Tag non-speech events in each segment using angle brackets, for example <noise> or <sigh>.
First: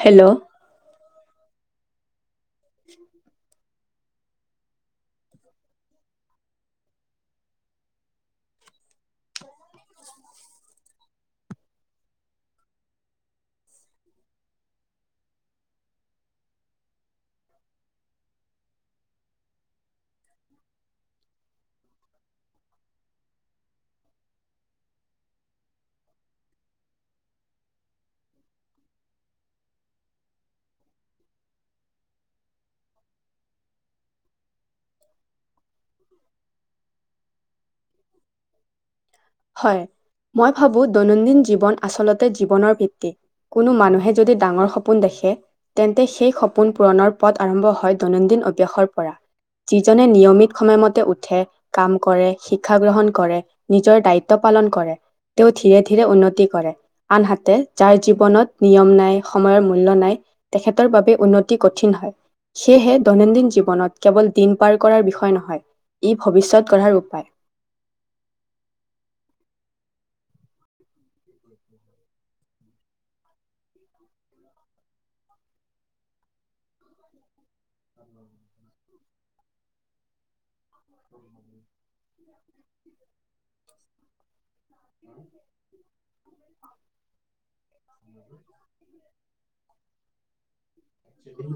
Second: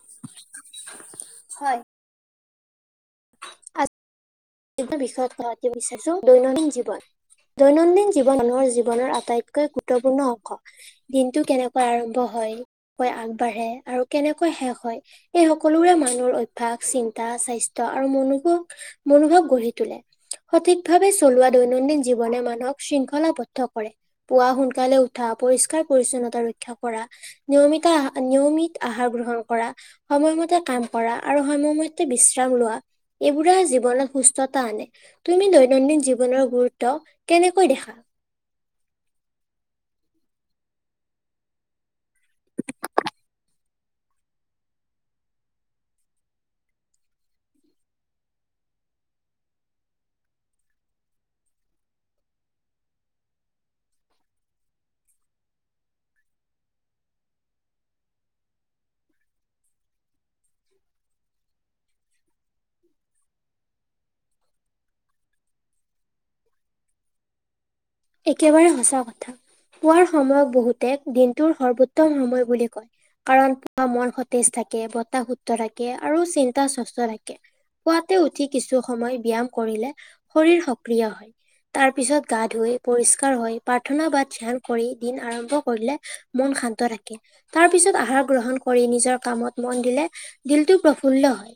Hello. হয়। <unintelligible> <inaudible> বিচাৰিছো দৈনন্দিন জীৱন। দৈনন্দিন জীৱন মানুহৰ জীৱনৰ আটাইতকৈ গুৰুত্বপূৰ্ণ অংশ। দিনটো কেনেকৈ আৰম্ভ হয়, কৈ আগবাঢ়ে আৰু কেনেকৈ শেষ হয় এই সকলোৰে মানুহৰ অভ্যাস, চিন্তা, স্বাস্থ্য আৰু মনোভোগ গঢ়ি তোলে। সঠিক ভাৱে চলোৱা দৈনন্দিন জীৱনে মানুহক শৃংখলাবদ্ধ কৰে। পুৱা সোনকালে উঠা পৰিষ্কাৰ, পৰিছন্নতা ৰক্ষা কৰা। নিয়মিত আহাৰ, নিয়মিক আহাৰ গ্ৰহণ কৰা। সময়মতে কাম কৰা আৰু সময়মতে বিশ্ৰাম লোৱা। এইবোৰে জীৱনত সুস্থতা আনে। তুমি দৈনন্দিন জীৱনৰ গুৰুত্ব কেনেকৈ দেখা? হয় মই ভাবো দৈনন্দিন জীৱন আচলতে জীৱনৰ ভিত্তি। কোনো মানুহে যদি ডাঙৰ সপোন দেখে তেন্তে সেই সপোন পুৰণৰ পথ আৰম্ভ হয় দৈনন্দিন অভ্যাসৰ পৰা যিজনে নিয়মিত সময়মতে উঠে, কাম কৰে, শিক্ষা গ্ৰহণ কৰে নিজৰ দায়িত্ব পালন কৰে। তেওঁ ধীৰে ধীৰে উন্নতি কৰে। আনহাতে যাৰ জীৱনত নিয়ম নাই, সময়ৰ মূল্য নাই তেখেতৰ বাবে উন্নতি কঠিন হয়। সেয়েহে দৈনন্দিন জীৱনত কেৱল দিন পাৰ কৰাৰ বিষয় নহয় ই ভৱিষ্যত গঢ়াৰ উপায়। একেবাৰে সঁচা কথা পুৱাৰ সময়ক বহুতে দিনটোৰ সৰ্বোত্তম সময় বুলি কয়। কাৰণ ত মন সতেজ থাকে বতাহ শুদ্ধ থাকে, আৰু চিন্তা সস্থ থাকে। পুৱাতে উঠি কিছু সময় ব্যায়াম কৰিলে শৰীৰ সক্ৰিয় হয়। তাৰ পিছত গা ধুই পৰিষ্কাৰ হয় প্ৰাৰ্থনা বা ধ্যান কৰি দিন আৰম্ভ কৰিলে মন শান্ত থাকে। তাৰ পিছত আহাৰ গ্ৰহণ কৰি নিজৰ কামত মন দিলে দিলটো প্ৰফুল্ল হয়।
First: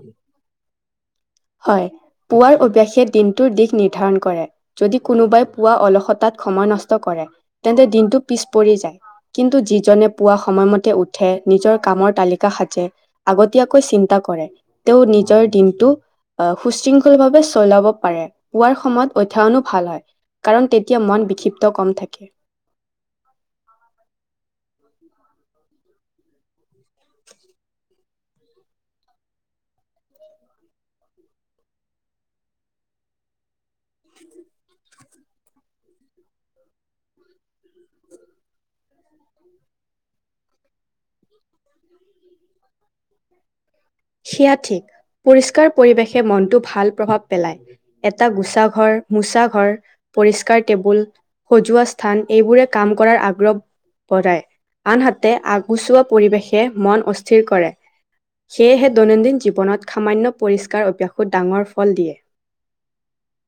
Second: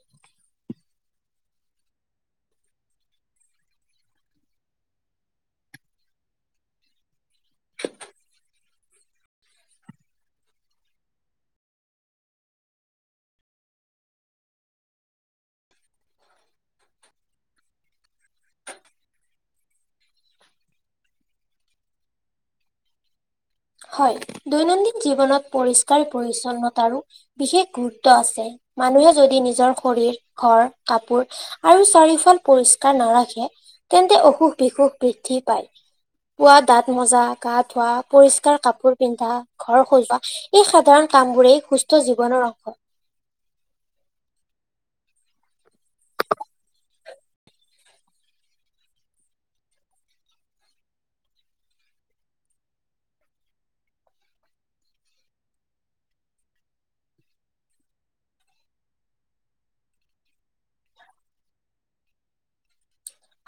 হয় পুৱাৰ অভ্যাসে দিনটোৰ দিশ নিৰ্ধাৰণ কৰে। যদি কোনোবাই পুৱা অলসতাত সময় নষ্ট কৰে তেন্তে দিনটো পিছ পৰি যায়। কিন্তু যিজনে পুৱা সময়মতে উঠে নিজৰ কামৰ তালিকা সাজে। আগতীয়াকৈ চিন্তা কৰে তেওঁ নিজৰ দিনটো আহ সুশৃংখল ভাৱে চলাব পাৰে পোৱাৰ সময়ত অধ্যয়নো ভাল হয়। কাৰণ তেতিয়া মন বিক্ষিপ্ত কম থাকে। হয়, দৈনন্দিন জীৱনত পৰিষ্কাৰ পৰিচ্ছন্নতাৰো বিশেষ গুৰুত্ব আছে মানুহে যদি নিজৰ শৰীৰ ঘৰ কাপোৰ আৰু চাৰিওফাল পৰিষ্কাৰ নাৰাখে তেন্তে অসুখ বিসুখ বৃদ্ধি পায়। পুৱা দাঁত মজা গা ধুৱা পৰিস্কাৰ কাপোৰ পিন্ধা ঘৰ খজোৱা এই সাধাৰণ কাম বোৰেই সুস্থ জীৱনৰ অংশ সেয়া ঠিক পৰিষ্কাৰ পৰিৱেশে মনটো ভাল প্ৰভাৱ পেলায়। এটা গোচা ঘৰ মোচা ঘৰ পৰিষ্কাৰ টেবুল সজোৱা স্থান এইবোৰে কাম কৰাৰ আগ্ৰহ কৰাই আনহাতে আগুচোৱা পৰিৱেশে মন অস্থিৰ কৰে। সেয়েহে দৈনন্দিন জীৱনত সামান্য পৰিষ্কাৰ অভ্যাসত ডাঙৰ ফল দিয়ে।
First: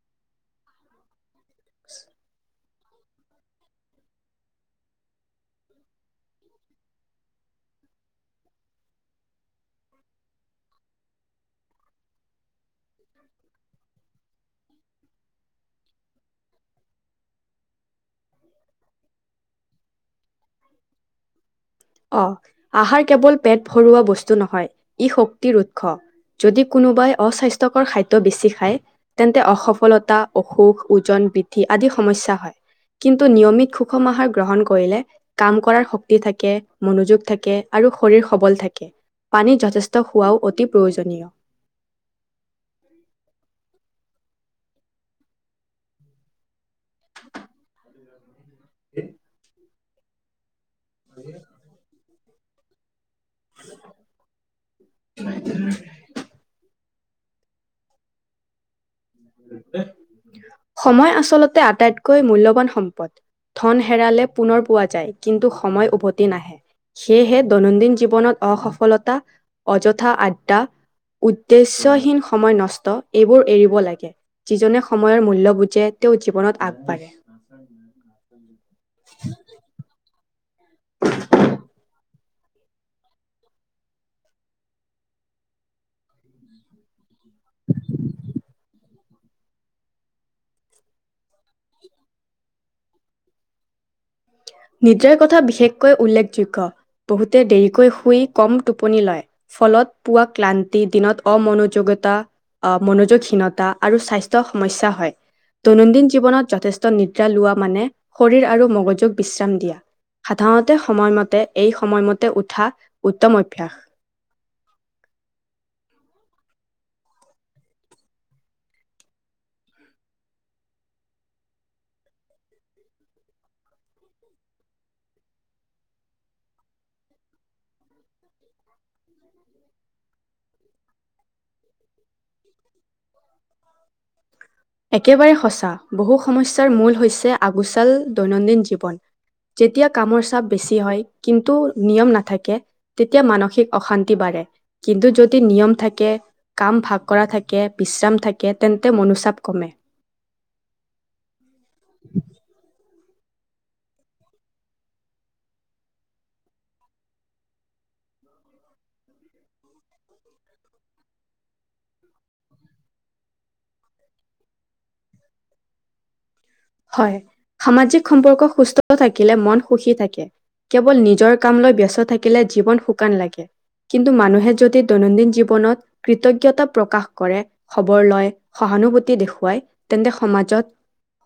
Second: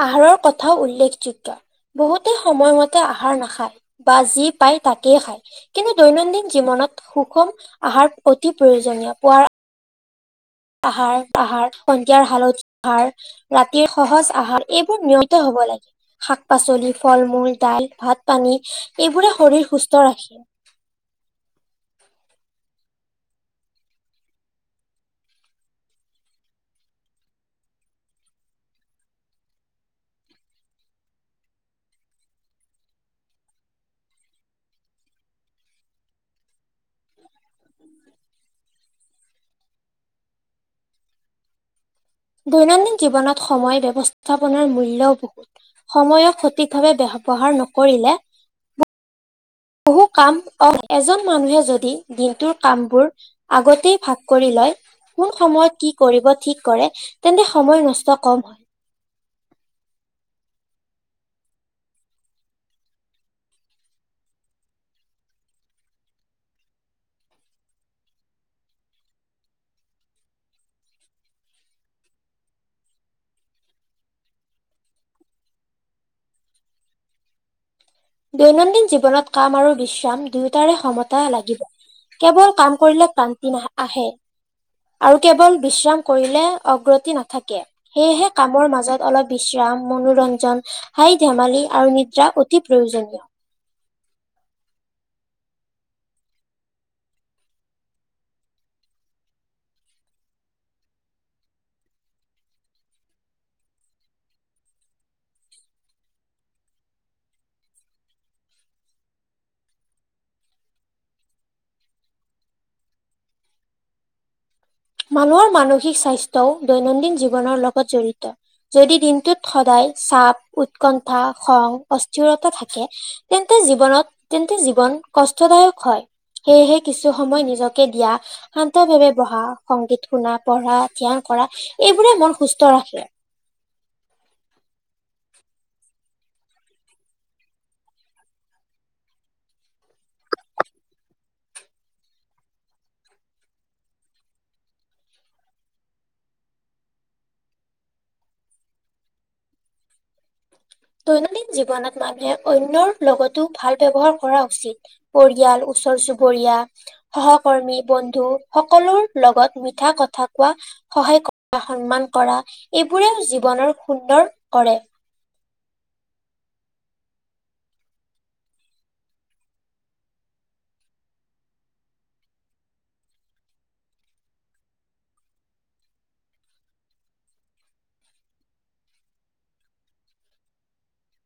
আহাৰৰ কথাও উল্লেখযোগ্য বহুতে সময়মতে আহাৰ নাখায় বা যি পায় তাকেই খায়। কিন্তু দৈনন্দিন জীৱনত সুষম আহাৰ অতি প্ৰয়োজনীয় পুৱাৰ আহাৰ আহাৰ সন্ধিয়াৰ হালধি আহাৰ ৰাতিৰ সহজ আহাৰ এইবোৰ নিয়িত হব লাগে। শাক পাচলি ফল মূল দাইল ভাত পানী এইবোৰে শৰীৰ সুস্থ ৰাখে। অ', আহাৰ কেৱল পেট ভৰুৱা বস্তু নহয় ই শক্তিৰ উৎস। যদি কোনোবাই অস্বাস্থ্যকৰ খাদ্য বেছি খায় তেন্তে অসফলতা অসুখ ওজন বৃদ্ধি আদি সমস্যা হয়। কিন্তু নিয়মিত সুষম আহাৰ গ্ৰহণ কৰিলে কাম কৰাৰ শক্তি থাকে। মনোযোগ থাকে আৰু শৰীৰ সবল থাকে পানীত যথেষ্ট খোৱাও অতি প্ৰয়োজনীয়। দৈনন্দিন জীৱনত সময় ব্যৱস্থাপনাৰ মূল্যও বহুত। সময়ক সঠিক ভাৱে ব্যৱহাৰ নকৰিলে <unintelligible> বহু কাম অ', এজন মানুহে যদি দিনটোৰ কাম বোৰ আগতেই ভাগ কৰি লয় কোন সময়ত কি কৰিব ঠিক কৰে তেন্তে সময় নষ্ট কম হয়। সময় আচলতে আটাইতকৈ মূল্যৱান সম্পদ। ধন হেৰালে পুনৰ পোৱা যায় কিন্তু সময় উভতি নাহে। সেয়েহে দৈনন্দিন জীৱনত অসফলতা অযথা আড্ডা উদ্দেশ্যহীন সময় নষ্ট এইবোৰ এৰিব লাগে। যিজনে সময়ৰ মূল্য বুজে তেওঁ জীৱনত আগবাঢ়ে। <unintelligible> দৈনন্দিন জীৱনত কাম আৰু বিশ্ৰাম দুয়োটাৰে সমতা লাগিব। কেৱল কাম কৰিলে কলান্তি নাহ আহে। আৰু কেৱল বিশ্ৰাম কৰিলে অগ্ৰতি নাথাকে। সেয়েহে কামৰ মাজত অলপ বিশ্ৰাম, মনোৰঞ্জন, হাঁহি-ধেমালি আৰু নিদ্ৰা অতি প্ৰয়োজনীয়। নিদ্ৰাৰ কথা বিশেষকৈ উল্লেখযোগ্য বহুতে দেৰিকৈ শুই কম টোপনি লয়। ফলত পোৱা ক্লান্তি, দিনত অমনযোগতা, অ মনোযোগহীনতা আৰু স্বাস্থ্যৰ সমস্যা হয়। দৈনন্দিন জীৱনত যথেষ্ট নিদ্ৰা লোৱা মানে শৰীৰ আৰু মগজুগ বিশ্ৰাম দিয়া। সাধাৰণতে সময়মতে এই সময়মতে উঠা উত্তম অভ্যাস। মানুহৰ মানসিক স্বাস্থ্যও দৈনন্দিন জীৱনৰ লগত জড়িত। যদি দিনটোত সদায় চাপ, উৎকণ্ঠা, খং, অস্থিৰতা থাকে তেন্তে জীৱনত তেন্তে জীৱন কষ্টদায়ক হয়। সেয়েহে কিছু সময় নিজকে দিয়া, শান্ত ভাৱে বহা সংগীত শুনা, পঢ়া, ধ্যান কৰা এইবোৰে মন সুস্থ ৰাখে। একেবাৰে সঁচা বহু সমস্যাৰ মূল হৈছে আগুচাল দৈনন্দিন জীৱন যেতিয়া কামৰ চাপ বেছি হয় কিন্তু নিয়ম নাথাকে তেতিয়া মানসিক অশান্তি বাঢ়ে। কিন্তু যদি নিয়ম থাকে, কাম ভাগ কৰা থাকে, বিশ্ৰাম থাকে তেন্তে মনোচাপ কমে। দৈনন্দিন জীৱনত মানুহে অন্যৰ লগতো ভাল ব্যৱহাৰ কৰা উচিত। পৰিয়াল, ওচৰ চুবুৰীয়া, সহকৰ্মী, বন্ধু সকলো লগত মিঠা কথা কোৱা সহায় কৰা, সন্মান কৰা এইবোৰেও জীৱনৰ সুন্দৰ কৰে। হয়। সামাজিক সম্পৰ্ক সুস্থ থাকিলে মন সুখী থাকে। কেৱল নিজৰ কাম লৈ ব্যস্ত থাকিলে জীৱন শুকান লাগে। কিন্তু মানুহে যদি দৈনন্দিন জীৱনত কৃতজ্ঞতা প্ৰকাশ কৰে খবৰ লয়, সহানুভূতি দেখুৱাই তেন্তে সমাজত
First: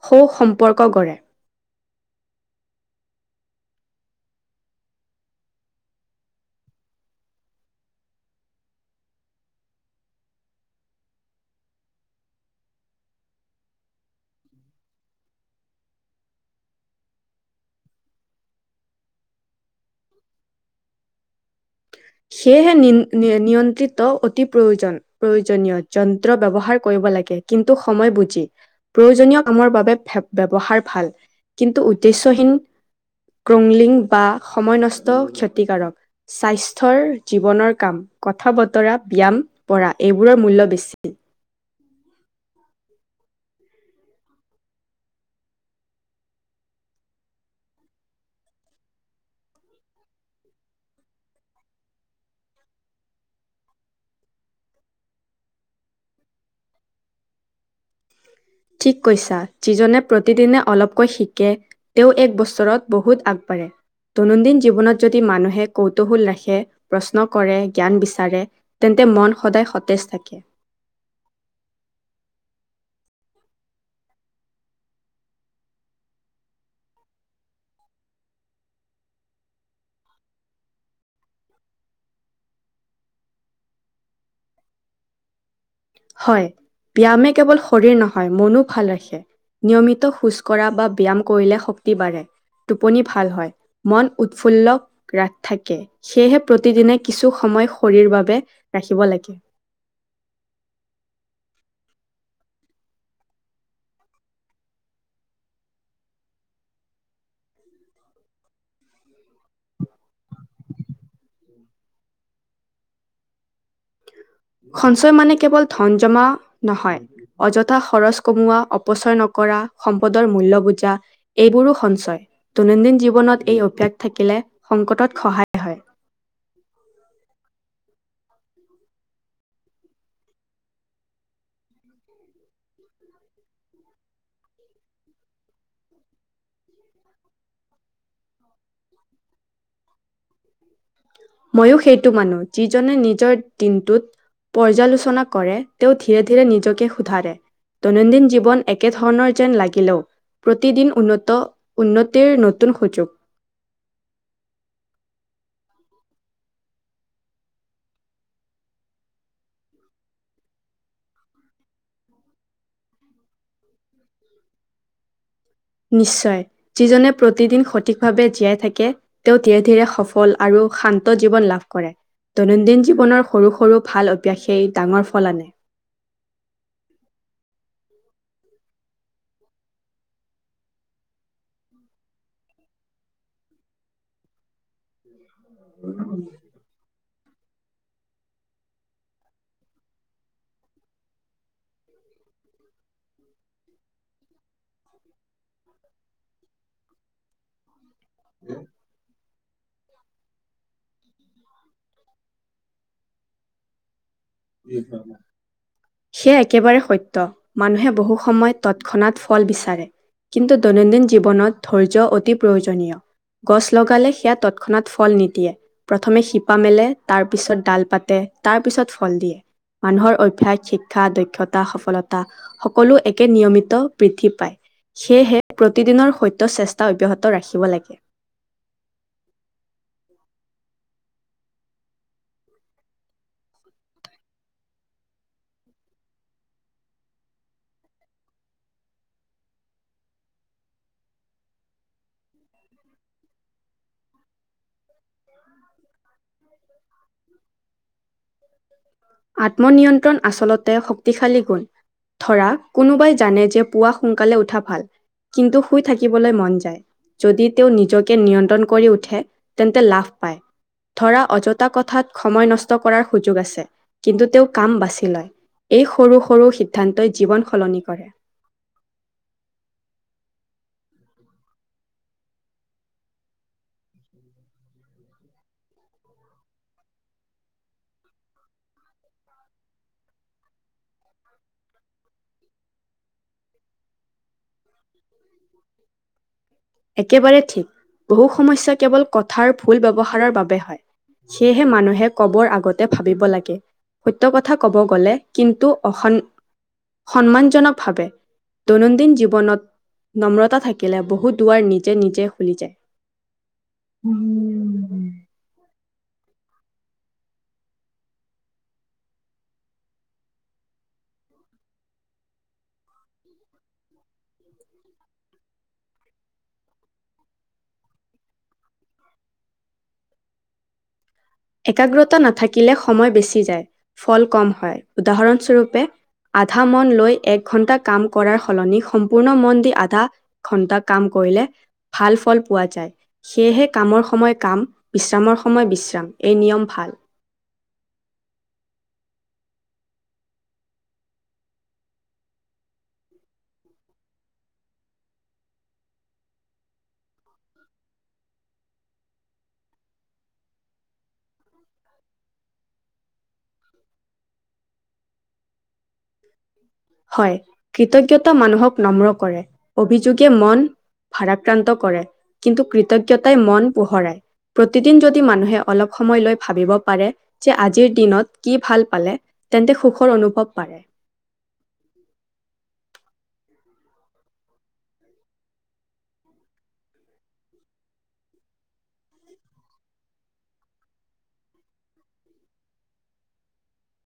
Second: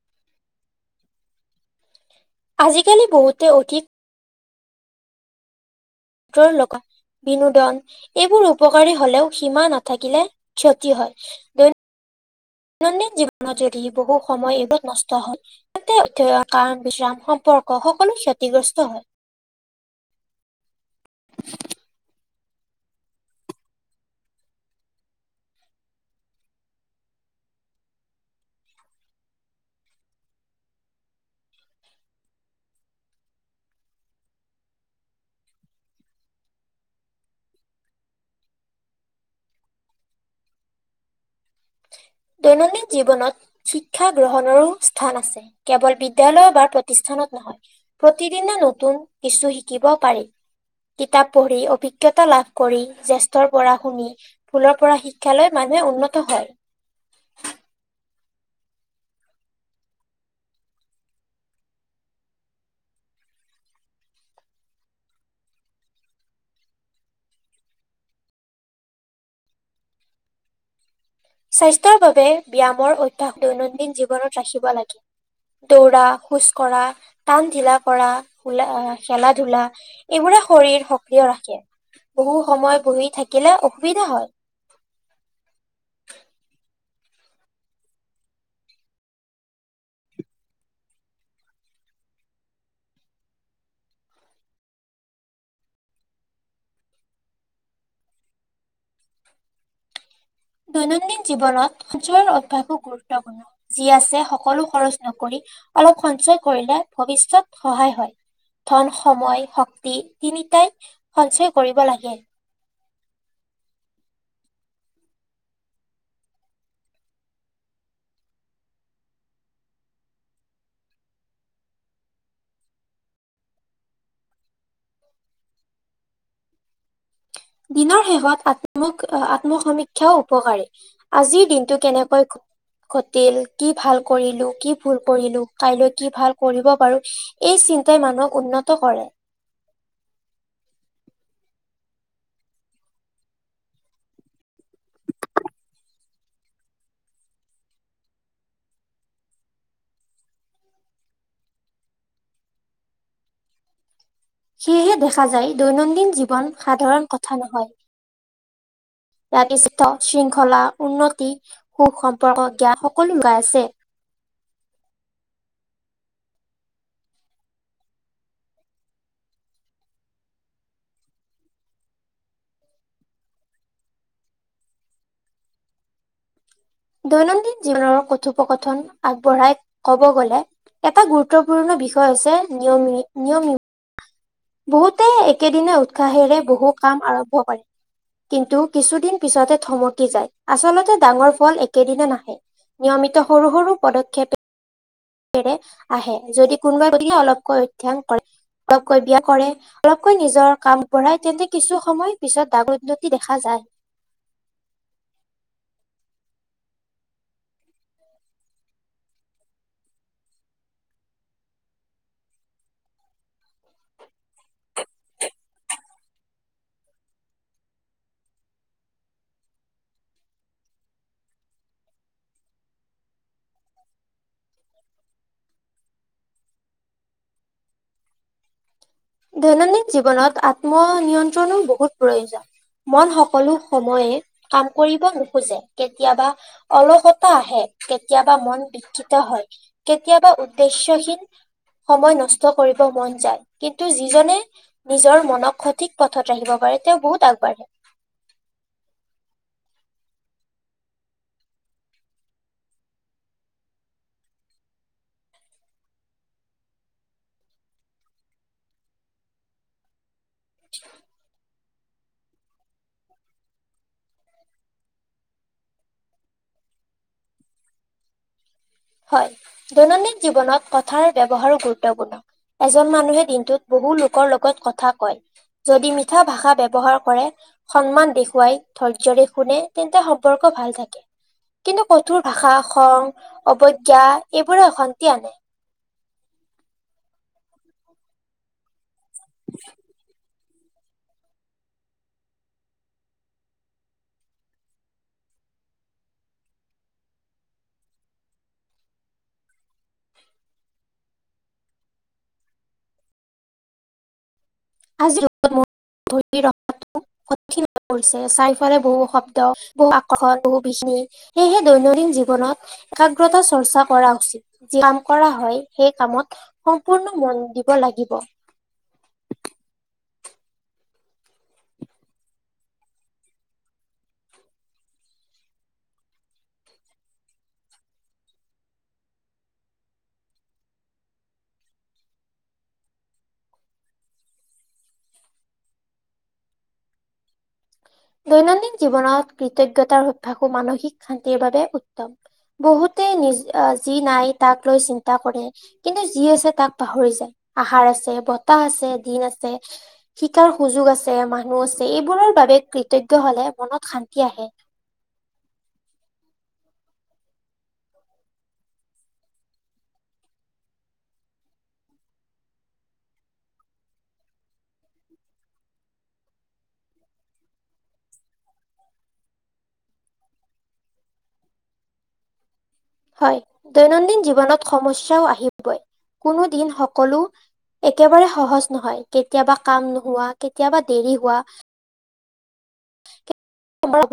সৌ সম্পৰ্ক গঢ়ে। আজিকালি বহুতে অধিক বহুতৰ লগত বিনোদন এইবোৰ উপকাৰী হ'লেও সীমা নাথাকিলে ক্ষতি হয়। দৈনন্দিন জীৱনত যদি বহু সময় এনেই নষ্ট হয় তাতে থকা কাম বিৰাম সম্পৰ্ক সকলো ক্ষতিগ্ৰস্ত হয়। <inaudible> সেয়েহে নিয়ন্ত্ৰিত অতি প্ৰয়োজন। প্ৰয়োজনীয় যন্ত্ৰ ব্যৱহাৰ কৰিব লাগে কিন্তু সময় বুজি। প্ৰয়োজনীয় কামৰ বাবে ব্যৱহাৰ ভাল কিন্তু উদ্দেশ্যহীন ক্ৰংলিং বা সময় নষ্ট ক্ষতিকাৰক। স্বাস্থ থৰ জীৱনৰ কাম, কথা বতৰা ব্যায়াম পৰা এইবোৰৰ মূল্য বেছি। দৈনন্দিন জীৱনত শিক্ষা গ্ৰহণৰো স্থান আছে। কেৱল বিদ্যালয় বা প্ৰতিস্থানত নহয়। প্ৰতিদিনে নতুন কিছু শিকিব পাৰি। কিতাপ পঢ়ি অভিজ্ঞতা লাভ কৰি জ্যেষ্ঠৰ পৰা শুনি ফুলৰ পৰা শিক্ষা লৈ মানুহে উন্নত হয়। ঠিক কৈছা। যিজনে প্ৰতিদিনে অলপকৈ শিকে তেওঁ এক বছৰত বহুত আগবাঢ়ে। দৈনন্দিন জীৱনত যদি মানুহে কৌতুহল ৰাখে প্ৰশ্ন কৰে। জ্ঞান বিচাৰে। তেন্তে মন সদায় সতেজ থাকে। স্বাস্থ্যৰ বাবে ব্যায়ামৰ অভ্যাস দৈনন্দিন জীৱনত ৰাখিব লাগে। দৌৰা খোজ কঢ়া টান ঢিলা কৰা খেলা ধূলা এইবোৰে শৰীৰ সক্ৰিয় ৰাখে। বহু সময় বহি থাকিলে অসুবিধা হয়। হয়। ব্যায়ামে কেৱল শৰীৰ নহয়। মনো ভাল ৰাখে। নিয়মিত খোজ কঢ়া বা ব্যায়াম কৰিলে। শক্তি বাঢ়ে। টোপনি ভাল হয়। মন উৎফুল্ল ৰাগ থাকে। সেয়ে প্ৰতিদিনে কিছুসময় শৰীৰ বাবে ৰাখিব লাগে। দৈনন্দিন জীৱনত সঞ্চয়ৰ অভ্যাসো গুৰুত্বপূৰ্ণ। যি আছে। সকলো খৰচ নকৰি অলপ সঞ্চয় কৰিলে। ভৱিষ্যত সহায় হয়। ধন সময় শক্তি তিনিটাই সঞ্চয় কৰিব লাগে। সঞ্চয় মানে কেৱল ধন জমা নহয়। অযথা খৰচ কমোৱা অপচয় নকৰা সম্পদৰ মূল্য বুজা। এইবোৰো সঞ্চয় দৈনন্দিন জীৱনত এই অভ্যাস থাকিলে সংকটত সহায় হয় দিনৰ শেষত আত্মক আত্মসমীক্ষাও উপকাৰী আজিৰ দিনটো কেনেকৈ গ'ল? ঘটিল কি ভাল কৰিলো? কি ভুল কৰিলো? কাইলৈ কি ভাল কৰিব পাৰো? এই চিন্তাই মানুহক উন্নত কৰে। ময়ো সেইটো মানুহ যিজনে নিজৰ দিনটোত পৰ্যালোচনা কৰে। তেওঁ ধীৰে ধীৰে নিজকে শুধাৰে। দৈনন্দিন জীৱন একেধৰণৰ যেন লাগিলেও। প্ৰতিদিন উন্নত উন্নতিৰ নতুন সুযোগ। সেয়েহে দেখা যায়। দৈনন্দিন জীৱন সাধাৰণ কথা নহয়। ইয়াত বিশিত শৃংখলা উন্নতি সুখ সম্পৰ্ক জ্ঞান সকলো লুকাই আছে। নিশ্চয় যিজনে প্ৰতিদিন সঠিক ভাৱে জীয়াই থাকে। তেওঁ ধীৰে ধীৰে সফল আৰু শান্ত জীৱন লাভ কৰে। দৈনন্দিন জীৱনৰ সৰু সৰু ভাল অভ্যাসেই ডাঙৰ ফল আনে দৈনন্দিন জীৱনৰ কথোপকথন আগবঢ়াই ক'ব গলে এটা গুৰুত্বপূৰ্ণ বিষয় হৈছে। নিয়ম নিয়মিত বহুতে একেদিনা উৎসাহেৰে বহু কাম আৰম্ভ কৰে। কিন্তু কিছুদিন পিছতে থমকি যায়। আচলতে ডাঙৰ ফল একেদিনে নাহে। নিয়মিত সৰু সৰু পদক্ষেপে ৰে আহে যদি <unintelligible> গতিকে অলপকৈ অধ্যয়ন কৰে। মিয়াকৈ কৰে অলপকৈ নিজৰ কাম বঢ়াই তেন্তে কিছু সময় পিছত দাগৰ উন্নতি দেখা যায়। <unintelligible> সেয়া একেবাৰে সত্য মানুহে বহু সময়ত তৎক্ষণাত ফল বিচাৰে কিন্তু দৈনন্দিন জীৱনত ধৈৰ্য্য অতি প্ৰয়োজনীয় গছ লগালে সেয়া তৎক্ষণাত ফল নিদিয়ে। প্ৰথমে শিপা মেলে তাৰ পিছত ডাল পাতে তাৰ পিছত ফল দিয়ে। মানুহৰ অভ্যস শিক্ষা দক্ষতা সফলতা সকলো একে নিয়মিত পায় প্ৰতিদিনৰ স চেষ্টা অব্যাহত ৰাখিব লাগে। দৈনন্দিন, জীৱনত আত্মনিয়ন্ত্ৰণো বহুত প্ৰয়োজন। মন সকলো সময়ে কাম কৰিব নোখোজে কেতিয়াবা। অলসতা আহে কেতিয়াবা মন বিক্ষিত, হয় কেতিয়াবা উদ্দেশ্যয়হীন। সময় নষ্ট কৰিব মন যায়। কিন্তু যিজনে নিজৰ মনক সঠিক পথত ৰাখিব পাৰে তেওঁ বহুত আগবাঢ়ে। <unintelligible> আত্মনিয়ন্ত্ৰণ আচলতে শক্তিশালী গুণ। ধৰা কোনোবাই জানে যে পুৱা সোনকালে উঠা ভাল। কিন্তু শুই থাকিবলৈ মন যায়। যদি তেওঁ নিজকে নিয়ন্ত্ৰণ, কৰি উঠে তেন্তে লাভ পায়। <unintelligible> ধৰা অযথা কথাত সময় নষ্ট কৰাৰ সুযোগ আছে কিন্তু তেওঁ কাম বাচি লয়। এই সৰু সৰু সিদ্ধান্ত জীৱন সলনি কৰে। হয় দৈনন্দিন জীৱনত কথাৰ ব্যৱহাৰো গুৰুত্বপূৰ্ণ। এজন মানুহে দিনটোত বহু লোকৰ লগত কথা কয়। যদি মিঠা ভাষা ব্যবহাৰ কৰে। সন্মান দেখুৱাই ধৈৰ্যৰে শুনে তেন্তে সম্পৰ্ক ভাল থাকে। কিন্তু কঠোৰ ভাষা খ অৱজ্ঞা এইবোৰে অশান্তি আনে। একেবাৰে ঠিক বহু সমস্যা কেৱল কথাৰ ভুল ব্যৱহাৰ বাবে হয়। সেয়েহে মানুহে কবৰ আগতে ভাবিব লাগে। সত্য কথা ক'ব গ'লে কিন্তু অস সন্মানজনক ভাৱে দৈনন্দিন জীৱনত নম্ৰতা থাকিলে বহুত দুৱাৰ নিজে নিজে খুলি যায়। মই ধৰি ৰখ কঠি হৈ পৰিছে চাৰিওফালে বহু শব্দ, বহু আকৰ্ষণ, বহু বিশমিয়। সেহে দৈনন্দিন জীৱনত একাগ্ৰতা কৰা উচিত যি কাম কৰা হয় সেই কামত সম্পূৰ্ণ মন দিব লাগিব। একাগ্ৰতা নাথাকে। শিকিলে সময় বেছি যায় ফল কম হয়। উদাহৰণস্বৰূপে আধা মন লৈ এক ঘন্টা কাম কৰাৰ সলনি সম্পূৰ্ণ মন দি আধা ঘন্টা কাম কৰিলে ভাল ফল পোৱা যায়। সেয়েহে কামৰ সময় কাম বিশ্ৰামৰ সময় বিশ্ৰাম এই নিয়ম ভাল। দৈনন্দিন জীৱনত কৃতজ্ঞতাৰ অভ্যাসো মানসিক শান্তিৰ বাবে উত্তম। বহুতে নিজ যি নাই তাক লৈ চিন্তা কৰে। কিন্তু যি আছে তাক পাহৰি, যায় আহাৰ, আছে বতাহ, আছে দিন আছে। শিকাৰ সুযোগ আছে মানুহ আছে এইবোৰৰ বাবে কৃতজ্ঞ হলে মনত শান্তি আহে। উ হয় কৃতজ্ঞতা মানুহক নম্ৰ কৰে অভিযোগে মন ভাৰাক্ৰান্ত কৰে কিন্তু কৃতজ্ঞতাই মন পোহৰাই। প্ৰতিদিন যদি মানুহে অলপ সময় লৈ পাৰে যে আজিৰ দিনত ভাল পালে তেন্তে সুখৰ অনুভৱ পাৰে। <inaudible> হয়, দৈনন্দিন জীৱনত সমস্যাও আহিবই। কোনো দিন সকলো একেবাৰে সহজ নহয়, কেতিয়াবা কাম নোহোৱা কেতিয়াবা দেৰি হোৱা। <unintelligible>